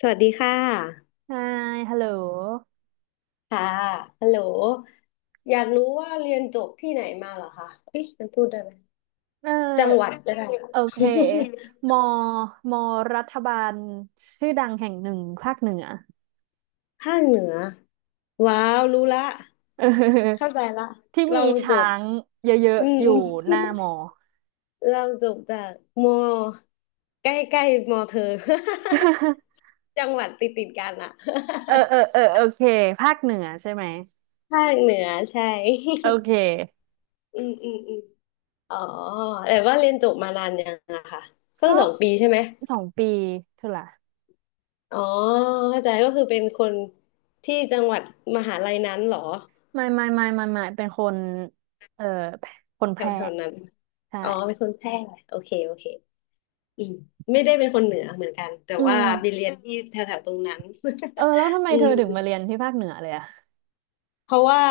สวัสดีค่ะใช่ฮัลโหลค่ะฮัลโหลอยากรู้ว่าเรียนจบที่ไหนมาเหรอคะเอ๊ะมันพูดได้ไหมเจังหวัออดก็ได้โอค่ะ เคมอมอรัฐบาลชื่อดังแห่งหนึ่งภาคเหนือ ภาคเหนือ ว้าว รู้ละ เเข้าออใจละที่มีเราจช้าบงเยอะอืมๆออืยู่ม หน้า มอ เราจบจากมอใกล้ใกล้มอเธอ จังหวัดติดติดกันอะ เออเออเออโอเคภาคเหนือใช่ไหมภาคเหนือใช่ โอ เคอืมอืมอืมอ๋อแต่ว่าเรียนจบมานานยังอะค่ะเพิ่งก็2 ปีใช่ไหม สองปีเท่าไหร่อ๋อเข้าใจก็คือเป็นคนที่จังหวัดมหาลัยนั้นเหรอไม่ไม่ไม่ไม่ไม่เป็นคนเออคนแถแพวร่แถวนั้นใช่อ๋อเป็นคนแพร่โอเคโอเคอืมไม่ได้เป็นคนเหนือเหมือนกันแต่อืว่ามไปเรียนที่แถวแถวตรงนั้น เออแล้วทำไม อืเธอถึงมาเรีมยนที่ภาคเหนือเลยอะเพราะว่า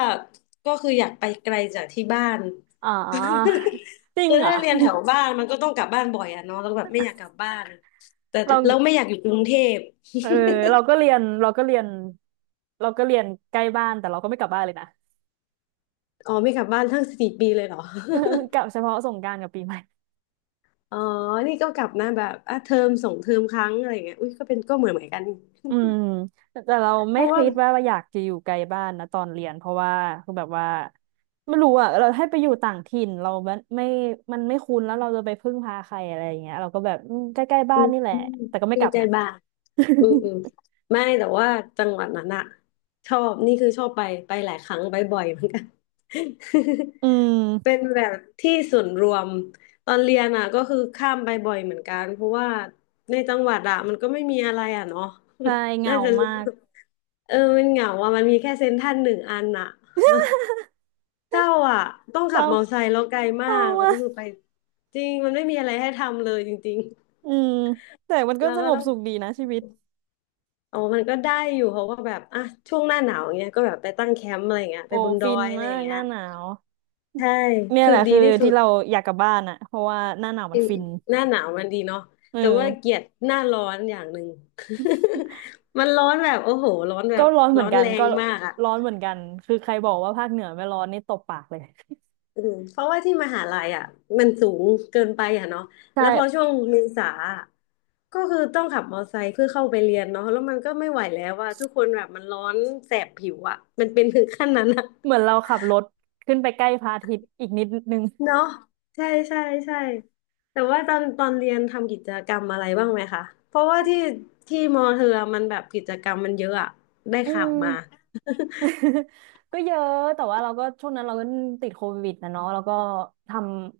ก็คืออยากไปไกลจากที่บ้าน อ๋อ จริ งคือเหรอ ถ้าเรียนแถว บ้านมันก็ต้องกลับบ้านบ่อยอะเนาะแล้วแบบไม่อยากกลับบ้านแต่เรา เราไม่อยากอยู่กรุงเทพเออเราก็เรียนเราก็เรียนใกล้บ้านแต่เราก็ไม่กลับบ้านเลยนะ อ๋อไม่กลับบ้านทั้ง4 ปีเลยเหรอ กลั บเฉพาะสงกรานต์กับปีใหม่อ๋อนี่ก็กลับนะแบบอ่ะเทอมส่งเทอมครั้งอะไรเงี้ยอุ้ยก็เป็นก็เหมือนเหมือนกันนี่อืมแต่เราเพไม่ราะว่าคิดว่าอยากจะอยู่ไกลบ้านนะตอนเรียนเพราะว่าคือแบบว่าไม่รู้อ่ะเราให้ไปอยู่ต่างถิ่นเราไม่มันไม่คุ้นแล้วเราจะไปพึ่งพาใครอะไรอย่างเงี้ยเราก็แบบอืมใกล้ๆบ้าอืนมนี่แหละแต่ก็ไม่เรีกยนลับใจนะ บางอืมอืมไม่แต่ว่าจังหวัดนั้นอะชอบนี่คือชอบไปไปหลายครั้งไปบ่อยเหมือนกัน อืม เป็นแบบที่ส่วนรวมตอนเรียนอะก็คือข้ามไปบ่อยเหมือนกันเพราะว่าในจังหวัดอะมันก็ไม่มีอะไรอะเนาะ ใช่เห งาน่าจะมารู้กเออมันเหงาอะมันมีแค่เซ็นทรัลหนึ่งอันอะ เจ้าอ่ะต้องเศขับร้ามอเตอร์ไซค์แล้วไกลเศมาร้ากแล้วมาก็คือกไปจริงมันไม่มีอะไรให้ทำเลยจริงอืมแต่มันๆก็แล้วสก็งบต้องสุขดีนะชีวิต อ๋อมันก็ได้อยู่เขาก็แบบอ่ะช่วงหน้าหนาวอย่างเงี้ยก็แบบไปตั้งแคมป์อะไรอย่างเงี้ยไปโอ้บนดฟิอนยอะไรมาอย่ากงหเงี้ยน้าหนาวใช่เนี่ยคืแหอละดีคือที่สุที่ดเราอยากกลับบ้านอ่ะเพราะว่าหน้าหนาวมัอืนมฟินหน้าหนาวมันดีเนาะเอแต่ว่าอเกลียดหน้าร้อนอย่างหนึ่ง มันร้อนแบบโอ้โหร้อนแบก็บร้อนเหมืร้ออนนกันแรก็งมากอ่ะ ร้อนเหมือนกันคือใครบอกว่าภาคเหนือไม่ร้อนนี่ตบปากเลย อืมเพราะว่าที่มหาลัยอ่ะมันสูงเกินไปอ่ะเนาะ ใช่แล้วพอช่วงเมษาอะก็คือต้องขับมอเตอร์ไซค์เพื่อเข้าไปเรียนเนาะแล้วมันก็ไม่ไหวแล้วว่าทุกคนแบบมันร้อนแสบผิวอ่ะมันเป็นถึงขั้นนั้นอ่ะเหมือนเราขับรถขึ้นไปใกล้พระอาทิตย์อีกนิดนึงเนาะใช่ใช่ใช่แต่ว่าตอนเรียนทำกิจกรรมอะไรบ้างไหมคะเพราะว่าที่มอเธอมันแบบกิจกรรมมันเยอะอ่ะได้อืข่าวมาม ก็เยอะแต่ว่าเราก็ช่วงนั้นเราก็ติดโควิดนะเนาะแล้วก็ท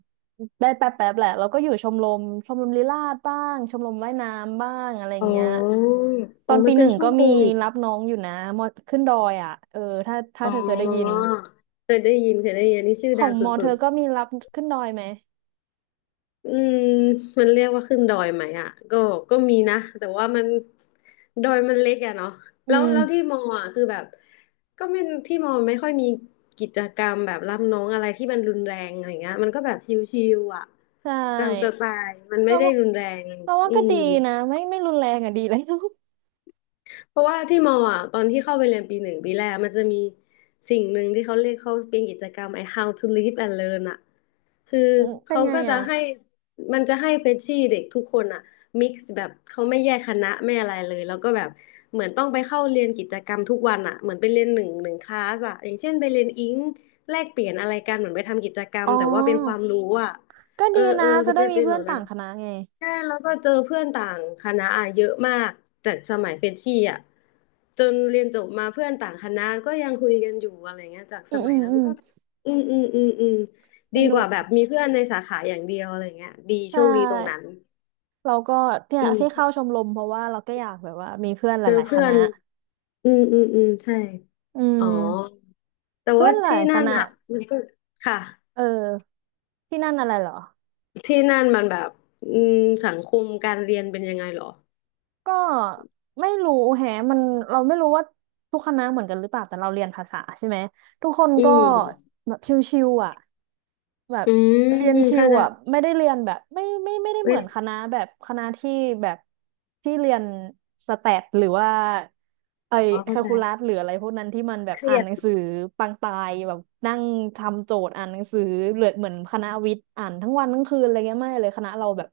ำได้แป๊บแป๊บแหละเราก็อยู่ชมรมลีลาศบ้างชมรมว่ายน้ำบ้างอะไรอ๋เงี้ยอตโอ้อนมัปีนหเป็นนึ่งช่วก็งโคมีวิดรับน้องอยู่นะมอขึ้นดอยอ่ะเออถ้าอ๋เธอเคยได้ยินอเคยได้ยินเคยได้ยินนี่ชื่อขอดังงสมอเธุด อก็มีรับขึ้นดอยไหมอืมมันเรียกว่าขึ้นดอยไหมอ่ะก็ก็มีนะแต่ว่ามันดอยมันเล็กอะเนาะอืแล้วที่มมออ่ะคือแบบก็ไม่ที่มอไม่ค่อยมีกิจกรรมแบบรับน้องอะไรที่มันรุนแรงอะไรเงี้ยมันก็แบบชิวๆอ่ะใชตามสไต่ล์มันไม่เราได้ว่ารุนแรงเราว่าอืก็ม ดีนะไม่รุนแรงอ่ะดีเลย เพราะว่าที่มออ่ะตอนที่เข้าไปเรียนปีหนึ่งปีแรกมันจะมีสิ่งหนึ่งที่เขาเรียกเขาเป็นกิจกรรมไอ้ How to Live and Learn อ่ะคืออืมเป็นเขาไงก็จะอ่ะให้มันจะให้เฟรชชี่เด็กทุกคนอ่ะมิกซ์แบบเขาไม่แยกคณะไม่อะไรเลยแล้วก็แบบเหมือนต้องไปเข้าเรียนกิจกรรมทุกวันอ่ะเหมือนไปเรียนหนึ่งคลาสอ่ะอย่างเช่นไปเรียนอิงแลกเปลี่ยนอะไรกันเหมือนไปทำกิจกรรอ๋มอแต่ว่าเป็นความรู้อ่ะ ก็เอดีอเอนะอจะมันได้จะมีเป็นเพื่แบอนบนั้ต่านงคณะไงใช่แล้วก็เจอเพื่อนต่างคณะอะเยอะมากแต่สมัยเฟรชชี่อ่ะจนเรียนจบมาเพื่อนต่างคณะก็ยังคุยกันอยู่อะไรเงี้ยจากอืสมมัอืยมนั้นอืม ก็อืมอืมอืมอืมสดีกนุว่ากแบบมีเพื่อนในสาขาอย่างเดียวอะไรเงี้ยดีใชโชคดีตรงนั้่นเราก็เนี่ยอืที่มเข้าชมรมเพราะว่าเราก็อยากแบบว่ามีเพื่อนหเจอลายๆคเพื่อณะนอืมอืมอืมใช่อือ๋อมแต่เพื่อว่านหลาที่ยคนั่นณะอ่ะมันก็ค่ะเออที่นั่นอะไรเหรอที่นั่นมันแบบอืมสังคมการเรียนเป็นยังไงเหรอก็ไม่รู้แฮะมันเราไม่รู้ว่าทุกคณะเหมือนกันหรือเปล่าแต่เราเรียนภาษาใช่ไหม ทุกคนอืก็มแบบชิวๆอ่ะแบบอืมเรียนชิเข้าวใจ อ่ะไม่ได้เรียนแบบไม่ได้เวเหมือทนคณะแบบคณะที่แบบที่เรียนสแตทหรือว่าไอ้อ๋อแคเข้าลใจคูลัสหรืออะไรพวกนั้นที่มันแบบเครีอ่านยหดนังสือปังตายแบบนั่งทำโจทย์อ่านหนังสือเหลือเหมือนคณะวิทย์อ่านทั้งวันทั้งคืนอะไรเงี้ยไม่เลยคณะเราแบบ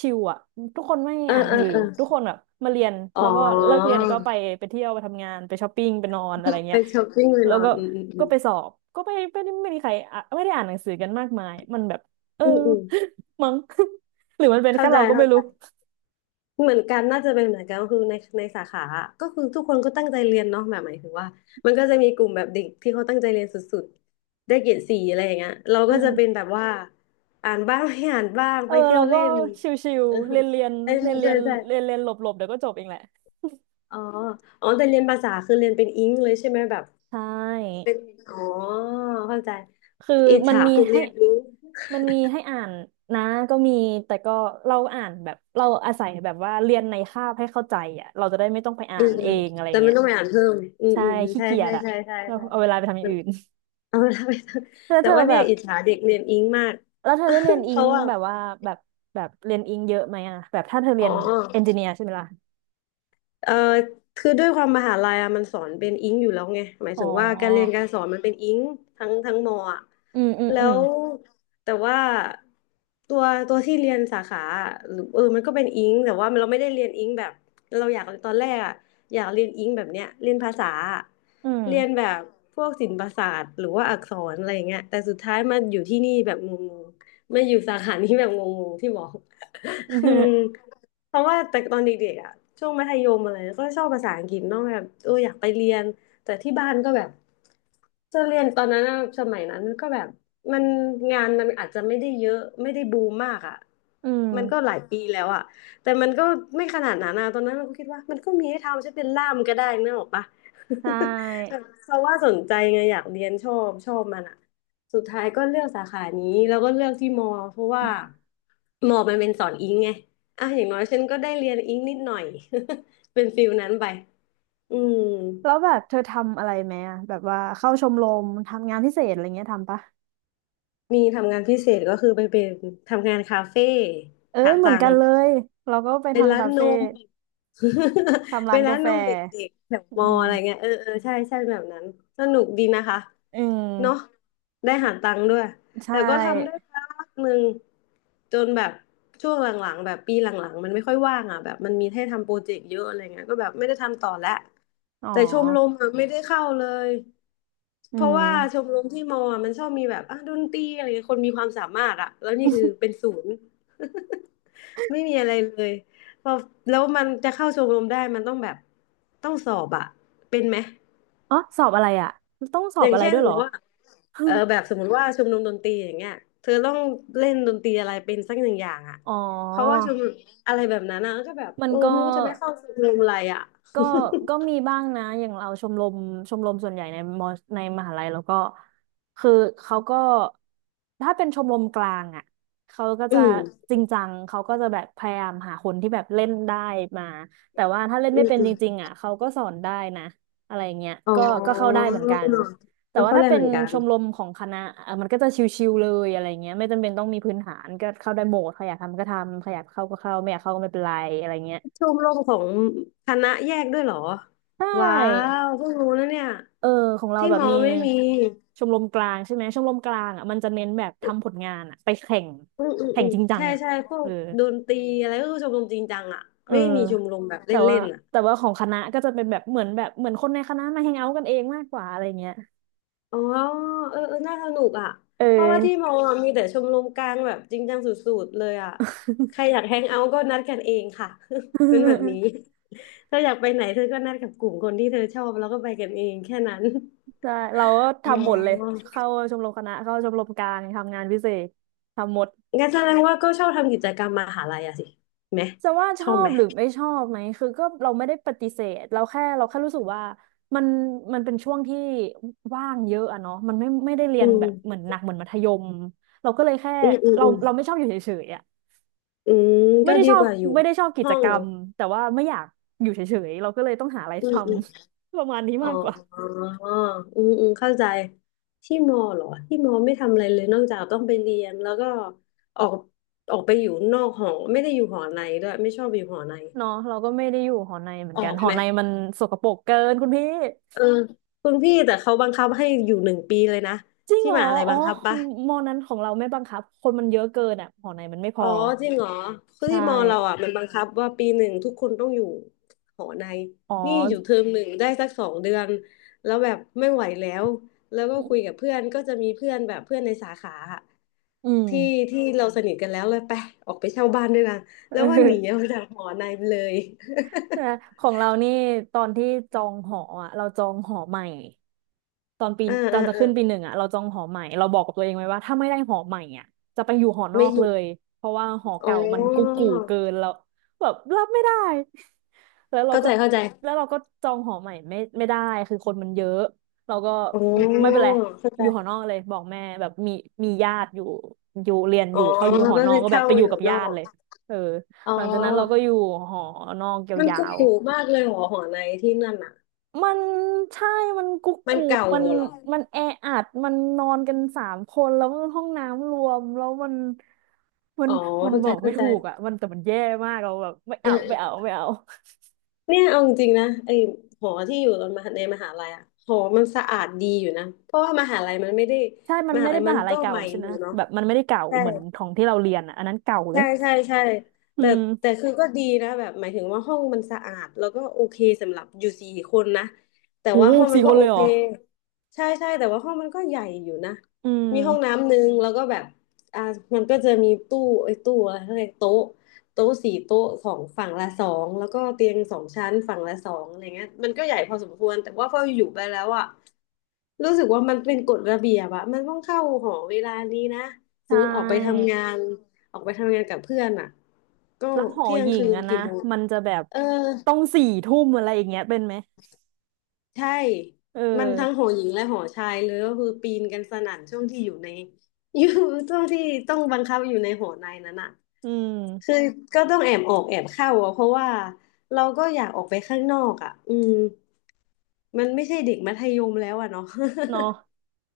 ชิลอ่ะทุกคนไม่เอออ่านหนัเองอสือเออทุกคนแบบมาเรียนอ๋แล้อวก็เลิกเรียนก็ไปไปเที่ยวไปทำงานไปช้อปปิ้งไปนอนอะไรไปเงี้ย ช้อปปิ้งไปแล้นวอก็นอืมอืมอืมไปสอบ ก็ไม่ได้ไม่มีใครอ่ะไม่ได้อ่านหนังสือกันมากมาย มันแบบเออ อืมอืม มั้ง หรือมันเป็นเข้าแค่ใจเราก็ไม่เข้าใจรู้เหมือนกันน่าจะเป็นเหมือนกันก็คือในสาขาอะก็คือทุกคนก็ตั้งใจเรียนเนาะแบบหมายถึงว่ามันก็จะมีกลุ่มแบบเด็กที่เขาตั้งใจเรียนสุดๆได้เกรด 4อะไรอย่างเงี้ยเราอืก็จะเป็นมแบบว่าอ่านบ้างไม่อ่านบ้างเออไปเที่ยเราวก็เล่นชิวเออๆเรียนเรียนใช่เรียนเรีใช่ยนใช่เรียนเรียนหลบหลบเดี๋ยวก็จบเองแหละอ๋ออ๋อแต่เรียนภาษาคือเรียนเป็นอิงเลยใช่ไหมแบบใช่อ๋อเข้าใจคืออิจมันฉามีคุณให้เรียนรู้ มันมีให้อ่านนะก็มีแต่ก็เราอ่านแบบเราอาศัยแบบว่าเรียนในคาบให้เข้าใจอ่ะเราจะได้ไม่ต้องไปอ่าอืนมอืเอมงอะไรแต่มัเงี้นยต้องไปอ่านเพิ่มอืมใช่อืมอืมขี้ใช่เกียใช่จอ่ะใช่ใช่เราใช่เอาเวลาไปทำอย่างอื่น เอาละไป แล้วแต่เธอว่าแบเนี่ยบ อิจฉาเด็กเรียนอิงมาก แล้วเธอได้เรียน อิเพงราะว่าแบบว่าแบบแบบเรียนอิงเยอะไหมอ่ะแบบถ้าเธอเรีอ๋ยอ นเอนจิเนียร์ใช่ไหมล่ะเอ่อคือด้วยความมหาลัยอะมันสอนเป็นอิงอยู่แล้วไงหมายอ๋อถึงว่าการเรียนการสอนมันเป็นอิงทั้งมออะอืมอืมแล้อืมวแต่ว่าตัวตัวที่เรียนสาขาอะหรือเออมันก็เป็นอิงแต่ว่าเราไม่ได้เรียนอิงแบบเราอยากตอนแรกอะอยากเรียนอิงแบบเนี้ยเรียนภาษาอะอืม เรียนแบบพวกศิลปศาสตร์หรือว่าอักษรอะไรอย่างเงี้ยแต่สุดท้ายมาอยู่ที่นี่แบบงงๆมาอยู่สาขานี้แบบงงๆที่บอก อืม เพราะว่าแต่ตอนเด็กๆอ่ะช่วงมัธยมอะไรก็ชอบภาษาอังกฤษเนาะแบบเอออยากไปเรียนแต่ที่บ้านก็แบบจะเรียนตอนนั้นอะสมัยนั้นก็แบบมันงานมันอาจจะไม่ได้เยอะไม่ได้บูมมากอ่ะอืมมันก็หลายปีแล้วอ่ะแต่มันก็ไม่ขนาดนั้นนะตอนนั้นเราก็คิดว่ามันก็มีให้ทำฉันเป็นล่ามก็ได้นึกออกปะ ใช่เพราะว่าสนใจไงอยากเรียนชอบชอบมันอะสุดท้ายก็เลือกสาขานี้แล้วก็เลือกที่มอเพราะว่ามอมันเป็นสอนอิงไงอ่ะอย่างน้อยฉันก็ได้เรียนอิงนิดหน่อย เป็นฟิลนั้นไปอืมแล้วแบบเธอทำอะไรไหมอ่ะแบบว่าเข้าชมรมทำงานพิเศษอะไรเงี้ยทำปะมีทำงานพิเศษก็คือไปเป็นทำงานคาเฟ่เอ้ยหาเหมือตันงกันค์ เลยเราก็ไปเป็นทำร้านคานเฟ่ม ทำร้าเป็นนร้ากานแฟนมเด็กๆแถวอืมออะไรเงี้ยมเออเออใช่ใช่แบบนั้นสนุกดีนะคะอืมเนาะได้หาตังค์ด้วยใช่แต่ก็ทำได้พักหนึ่งจนแบบช่วงหลังๆแบบปีหลังๆมันไม่ค่อยว่างอ่ะแบบมันมีให้ทำโปรเจกต์เยอะอะไรเงี้ยก็แบบไม่ได้ทำต่อแล้วอ๋อแต่ชมรมอะไม่ได้เข้าเลยอืเพราะม ว่าชมรมที่มออะมันชอบมีแบบอ่ะดนตรีอะไรเงี้ยคนมีความสามารถอ่ะแล้วนี่คือเป็น ศูนย์ ไม่มีอะไรเลยพอแล้วมันจะเข้าชมรมได้มันต้องแบบต้องสอบอะเป็นไหมอ๋อสอบอะไรอ่ะต้องสออบย่างอะไรเช่นด้วสยมเหรมอ ติว่า เออแบบสมมติว่าชมรมดนตรีอย่างเงี้ยเธอต้องเล่นดนตรีอะไรเป็นสักหนึ่งอย่างอะอ๋อเพราะว่าชมรมอะไรแบบนั้นนะก็แบบมันเออก็ ไม่รู้จะไปเข้าชมรมอะไรอะก็ก็มีบ้างนะอย่างเราชมรมชมรมส่วนใหญ่ในมอในมหาลัยแล้วก็คือเขาก็ถ้าเป็นชมรมกลางอ่ะเขาก็จะอืมจริงจังเขาก็จะแบบพยายามหาคนที่แบบเล่นได้มาแต่ว่าถ้าเล่นอืไม่มเป็นอจมริงๆอ่ะเขาก็สอนได้นะอะไรเงี้ยอ๋อก็เข้าได้เหมือนกันแต่ก็ว่าเข้าถ้าแรกเป็เหนมือนกันชมรมของคณะเอ่อมันก็จะชิวๆเลยอะไรเงี้ยไม่จำเป็นต้องมีพื้นฐานก็เข้าได้หมดใครอยากทำก็ทำใครอยากเข้าก็เข้าไม่อยากเข้าก็ไม่เป็นไรอะไรเงี้ยชมรมของคณะแยกด้วยเหรอใชว้า่ วเพิ่งรู้นะเนี่ยเออของเราที่แบบมอมีไม่มี ชมรมกลางใช่ไหมชมรมกลางอ่ะมันจะเน้นแบบทำผลงานอ่ะไปแข่งอืมอืมแข่อืงมจริงจังใช่อ่ะใช่พวเอกอดนตรีอะไรก็คือชมรมจริงจังอ่ะเออไม่มีชมรมแบบแต่เล่ว่านๆอ่ะแต่ว่าของคณะก็จะเป็นแบบเหมือนคนในคณะมาแฮงเอาท์กันเองมากกว่าอะไรเงี้ยอ๋อเออเออน่าสนุกอ่ะเอเพราะว่าที่มอ ออะมีแต่ชมรมกลางแบบจริงจังสุดๆเลยอ่ะใครอยากแฮงเอาท์ก็นัดกันเองค่ะ เป็นแบบนี้เธออยากไปไหนเธอ ก็นัดกับกลุ่มคนที่เธอชอบแล้วก็ไปกันเองแค่นั้น ใช่เราก็อ๋ทำหมดเลยอเข้าชมรมคณะเข้าชมรมกลางทำงานพิเศษทำหมด งั้นแสดงว่าก็ชอบทำกิจกรรมมหาลัยอะสิไหมจะว่าชชออบไหบมหรือไม่ชอบไหมคือก็เราไม่ได้ปฏิเสธเราแค่รู้สึกว่ามันมันเป็นช่วงที่ว่างเยอะอะเนาะมันไม่ได้เรียอืนแบบเหมืมอนหนักเหมือนมัธยมเราก็เลยแค่อืมอืมอืมเราไม่ชอบอยู่เฉยๆอะอืมไม่ก็ได้ดีชอกบว่าอยู่ไม่ได้ชอบกิห้จองกรเหรอรมแต่ว่าไม่อยากอยู่เฉยๆเราก็เลยต้องหาอะไรอืทม ำ ประมาณนี้อ๋อมากกว่าอืมอืมเข้าใจที่มอเหรอที่มอไม่ทำอะไรเลยนอกจากต้องไปเรียนแล้วก็ออกออกไปอยู่นอกหอไม่ได้อยู่หอในด้วยไม่ชอบอยู่หอในเนาะเราก็ไม่ได้อยู่หอในเหมือนอกัอนกหอไหมในมันสกปรกเกินคุณพี่เออคุณพี่แต่เขาบังคับให้อยู่หนึ่งปีเลยนะจริงที่เหรอมหาลัยอ๋อบังคับมปะมอนั้นของเราไม่บังคับคนมันเยอะเกินอ่ะหอในมันไม่พอ๋ออจริงเหรอคือใช่ ที่มอเราอ่ะมันบังคับว่าปีหนึ่งทุกคนต้องอยู่หอในอ๋อนี่อยู่เทอมหนึ่งได้สักสองเดือนแล้วแบบไม่ไหวแล้วแล้วก็คุยกับเพื่อนก็จะมีเพื่อนแบบเพื่อนในสาขาอะ อืที่มที่เราสนิทกันแล้วเลยไปออกไปเช่าบ้านด้วยกันเแล้วว่าหนีอออ อกจากหอในไปเลย แต่ของเรานี่ตอนที่จองหออ่ะเราจองหอใหม่ตอนปี อ่าตออ่านจะอ่าขึ้นปีหนึ่งอ่ะเราจองหอใหม่เราบอกกับตัวเองไว้ว่าถ้าไม่ได้หอใหม่อ่ะจะไปอยู่หอนอไม่กอเลยู่ยเพราะว่าหออ๋เก่ามันกุกอกูเกินแล้วแบบรับไม่ได้ แล้วเราเข้าก็ใจเข้าใจแล้วเราก็จองหอใหม่ไม่ได้คือคนมันเยอะเราก็อ๋ไม่อเป็นไรเข้าอใจยู่หอนอกเลยบอกแม่แบบมีญาติอยู่อยู่เรียนออ๋อยู่เขาอก็ยู่คืหอนอกอก็แบบเช่าไปออยู่ยู่กับนอญาติกเลยเออ อ๋อหลังจากนั้นเราก็อยู่หอนอกมันยาก็วถูกมากเลยหอในที่นั่นอ่ะๆมันใช่มันกุ๊กมันกูเก่ามันหัวเหรอมันแออัดมันนอนกันสามคนแล้วมันห้องน้ำรวมแล้วมันมัอ๋นอมันเข้าบใจอกไม่เข้าใจถูกอ่ะมันแต่มันแย่มากเราแบบไม่เออเอาเอไม่เอาอไม่เอาเนี่ยเอาจริงๆนะไอหอที่อยู่ตอนมหาในมหาลัยอ่ะหอมันสะอาดดีอยู่นะเพราะว่ามหาลัยมันไม่ได้ใช่ มัมนไม่หาได้ลัยมมันหาลัก็ยเก่าใหม่ใช่ไหอมยู่เนาะแบบมันไม่ได้เก่าใช่ เหมือนของที่เราเรียนอ่ะอันนั้นเก่าเลใช่ยใช่ใช่อืแต่แต่มคือก็ดีนะแบบหมายถึงว่าห้องมันสะอาดแล้วก็โอเคสำหรับอยู่สี่คนนะแต่โหว่าห้องมัสี่นคก็นโอเลยเหเครอใช่ใช่แต่ว่าห้องมันก็ใหญ่อยู่นะอืมีห้องมน้ำหนึ่งแล้วก็แบบอ่ามันก็จะมีตู้ไอ้ยตู้อะไรเขาเรียกโต๊ะโต๊ะสี่โต๊ะสองฝั่งละสองแล้วก็เตียงสองชั้นฝั่งละสองอะไรเงี้ยมันก็ใหญ่พอสมควรแต่ว่าพออยู่ไปแล้วอ่ะ รู้สึกว่ามันเป็นกฎระเบียบอะมันต้องเข้าหอเวลานี้นะใชสมมติออกไป่ทำงานออกไปทำงานกับเพื่อนอะก็แล้วหอเที่ยหงญิคืงนอะนะกี่โมงมันจะแบบเออต้องสี่ทุ่มอะไรอย่างเงี้ยเป็นไหมใช่เอมันทั้งหออหญิงและหอชายเลยก็คือปีนกันสนั่นช่วงที่อยู่ใน อยู่ช่วงที่ต้องบังคับอยู่ในหอในนั้นอะอืคือม ก็ต้องแอบออกแอบเข้าอะเพราะว่าเราก็อยากออกไปข้างนอกอะอืมมันไม่ใช่เด็กมัธยมแล้วอะเนาะ เนาะ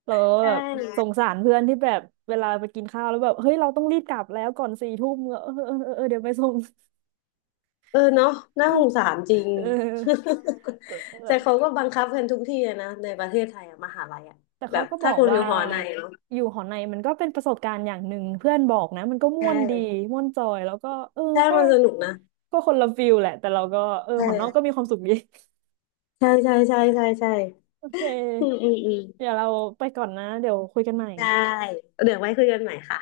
เรา ใชแบบสง่ สารเพื่อนที่แบบเวลาไปกินข้าวแล้วแบบเฮ้ยเราต้องรีบกลับแล้วก่อนสี่ทุ่มเออเออเออเออเดี๋ยวไปส่ง เออเนาะน่าสงสารจริง เออแต่ แต่เขาก็บังคับกันทุกที่อะนะในประเทศไทยอะมหาลัยอะแต่แบเขาบก็บถ้าอกคุณอว่ายู่หอในเนาะอยู่หอในมันก็เป็นประสบการณ์อย่างหนึ่งเพื่อนบอกนะมันก็ใชม่วนดี่ม่วนจอยแล้วก็เออใช่ก็มันสนุกนะก็คนละฟิลแหละแต่เราก็เออใช่หอนอกก็มีความสุขดี ใช่ใช่ใช่ใช่ใช่ โอเคอืมอืมอืมเดี๋ยวเราไปก่อนนะเดี๋ยวคุยกันใหม่ได้เดี๋ยวไว้คุยกันใหม่ค่ะ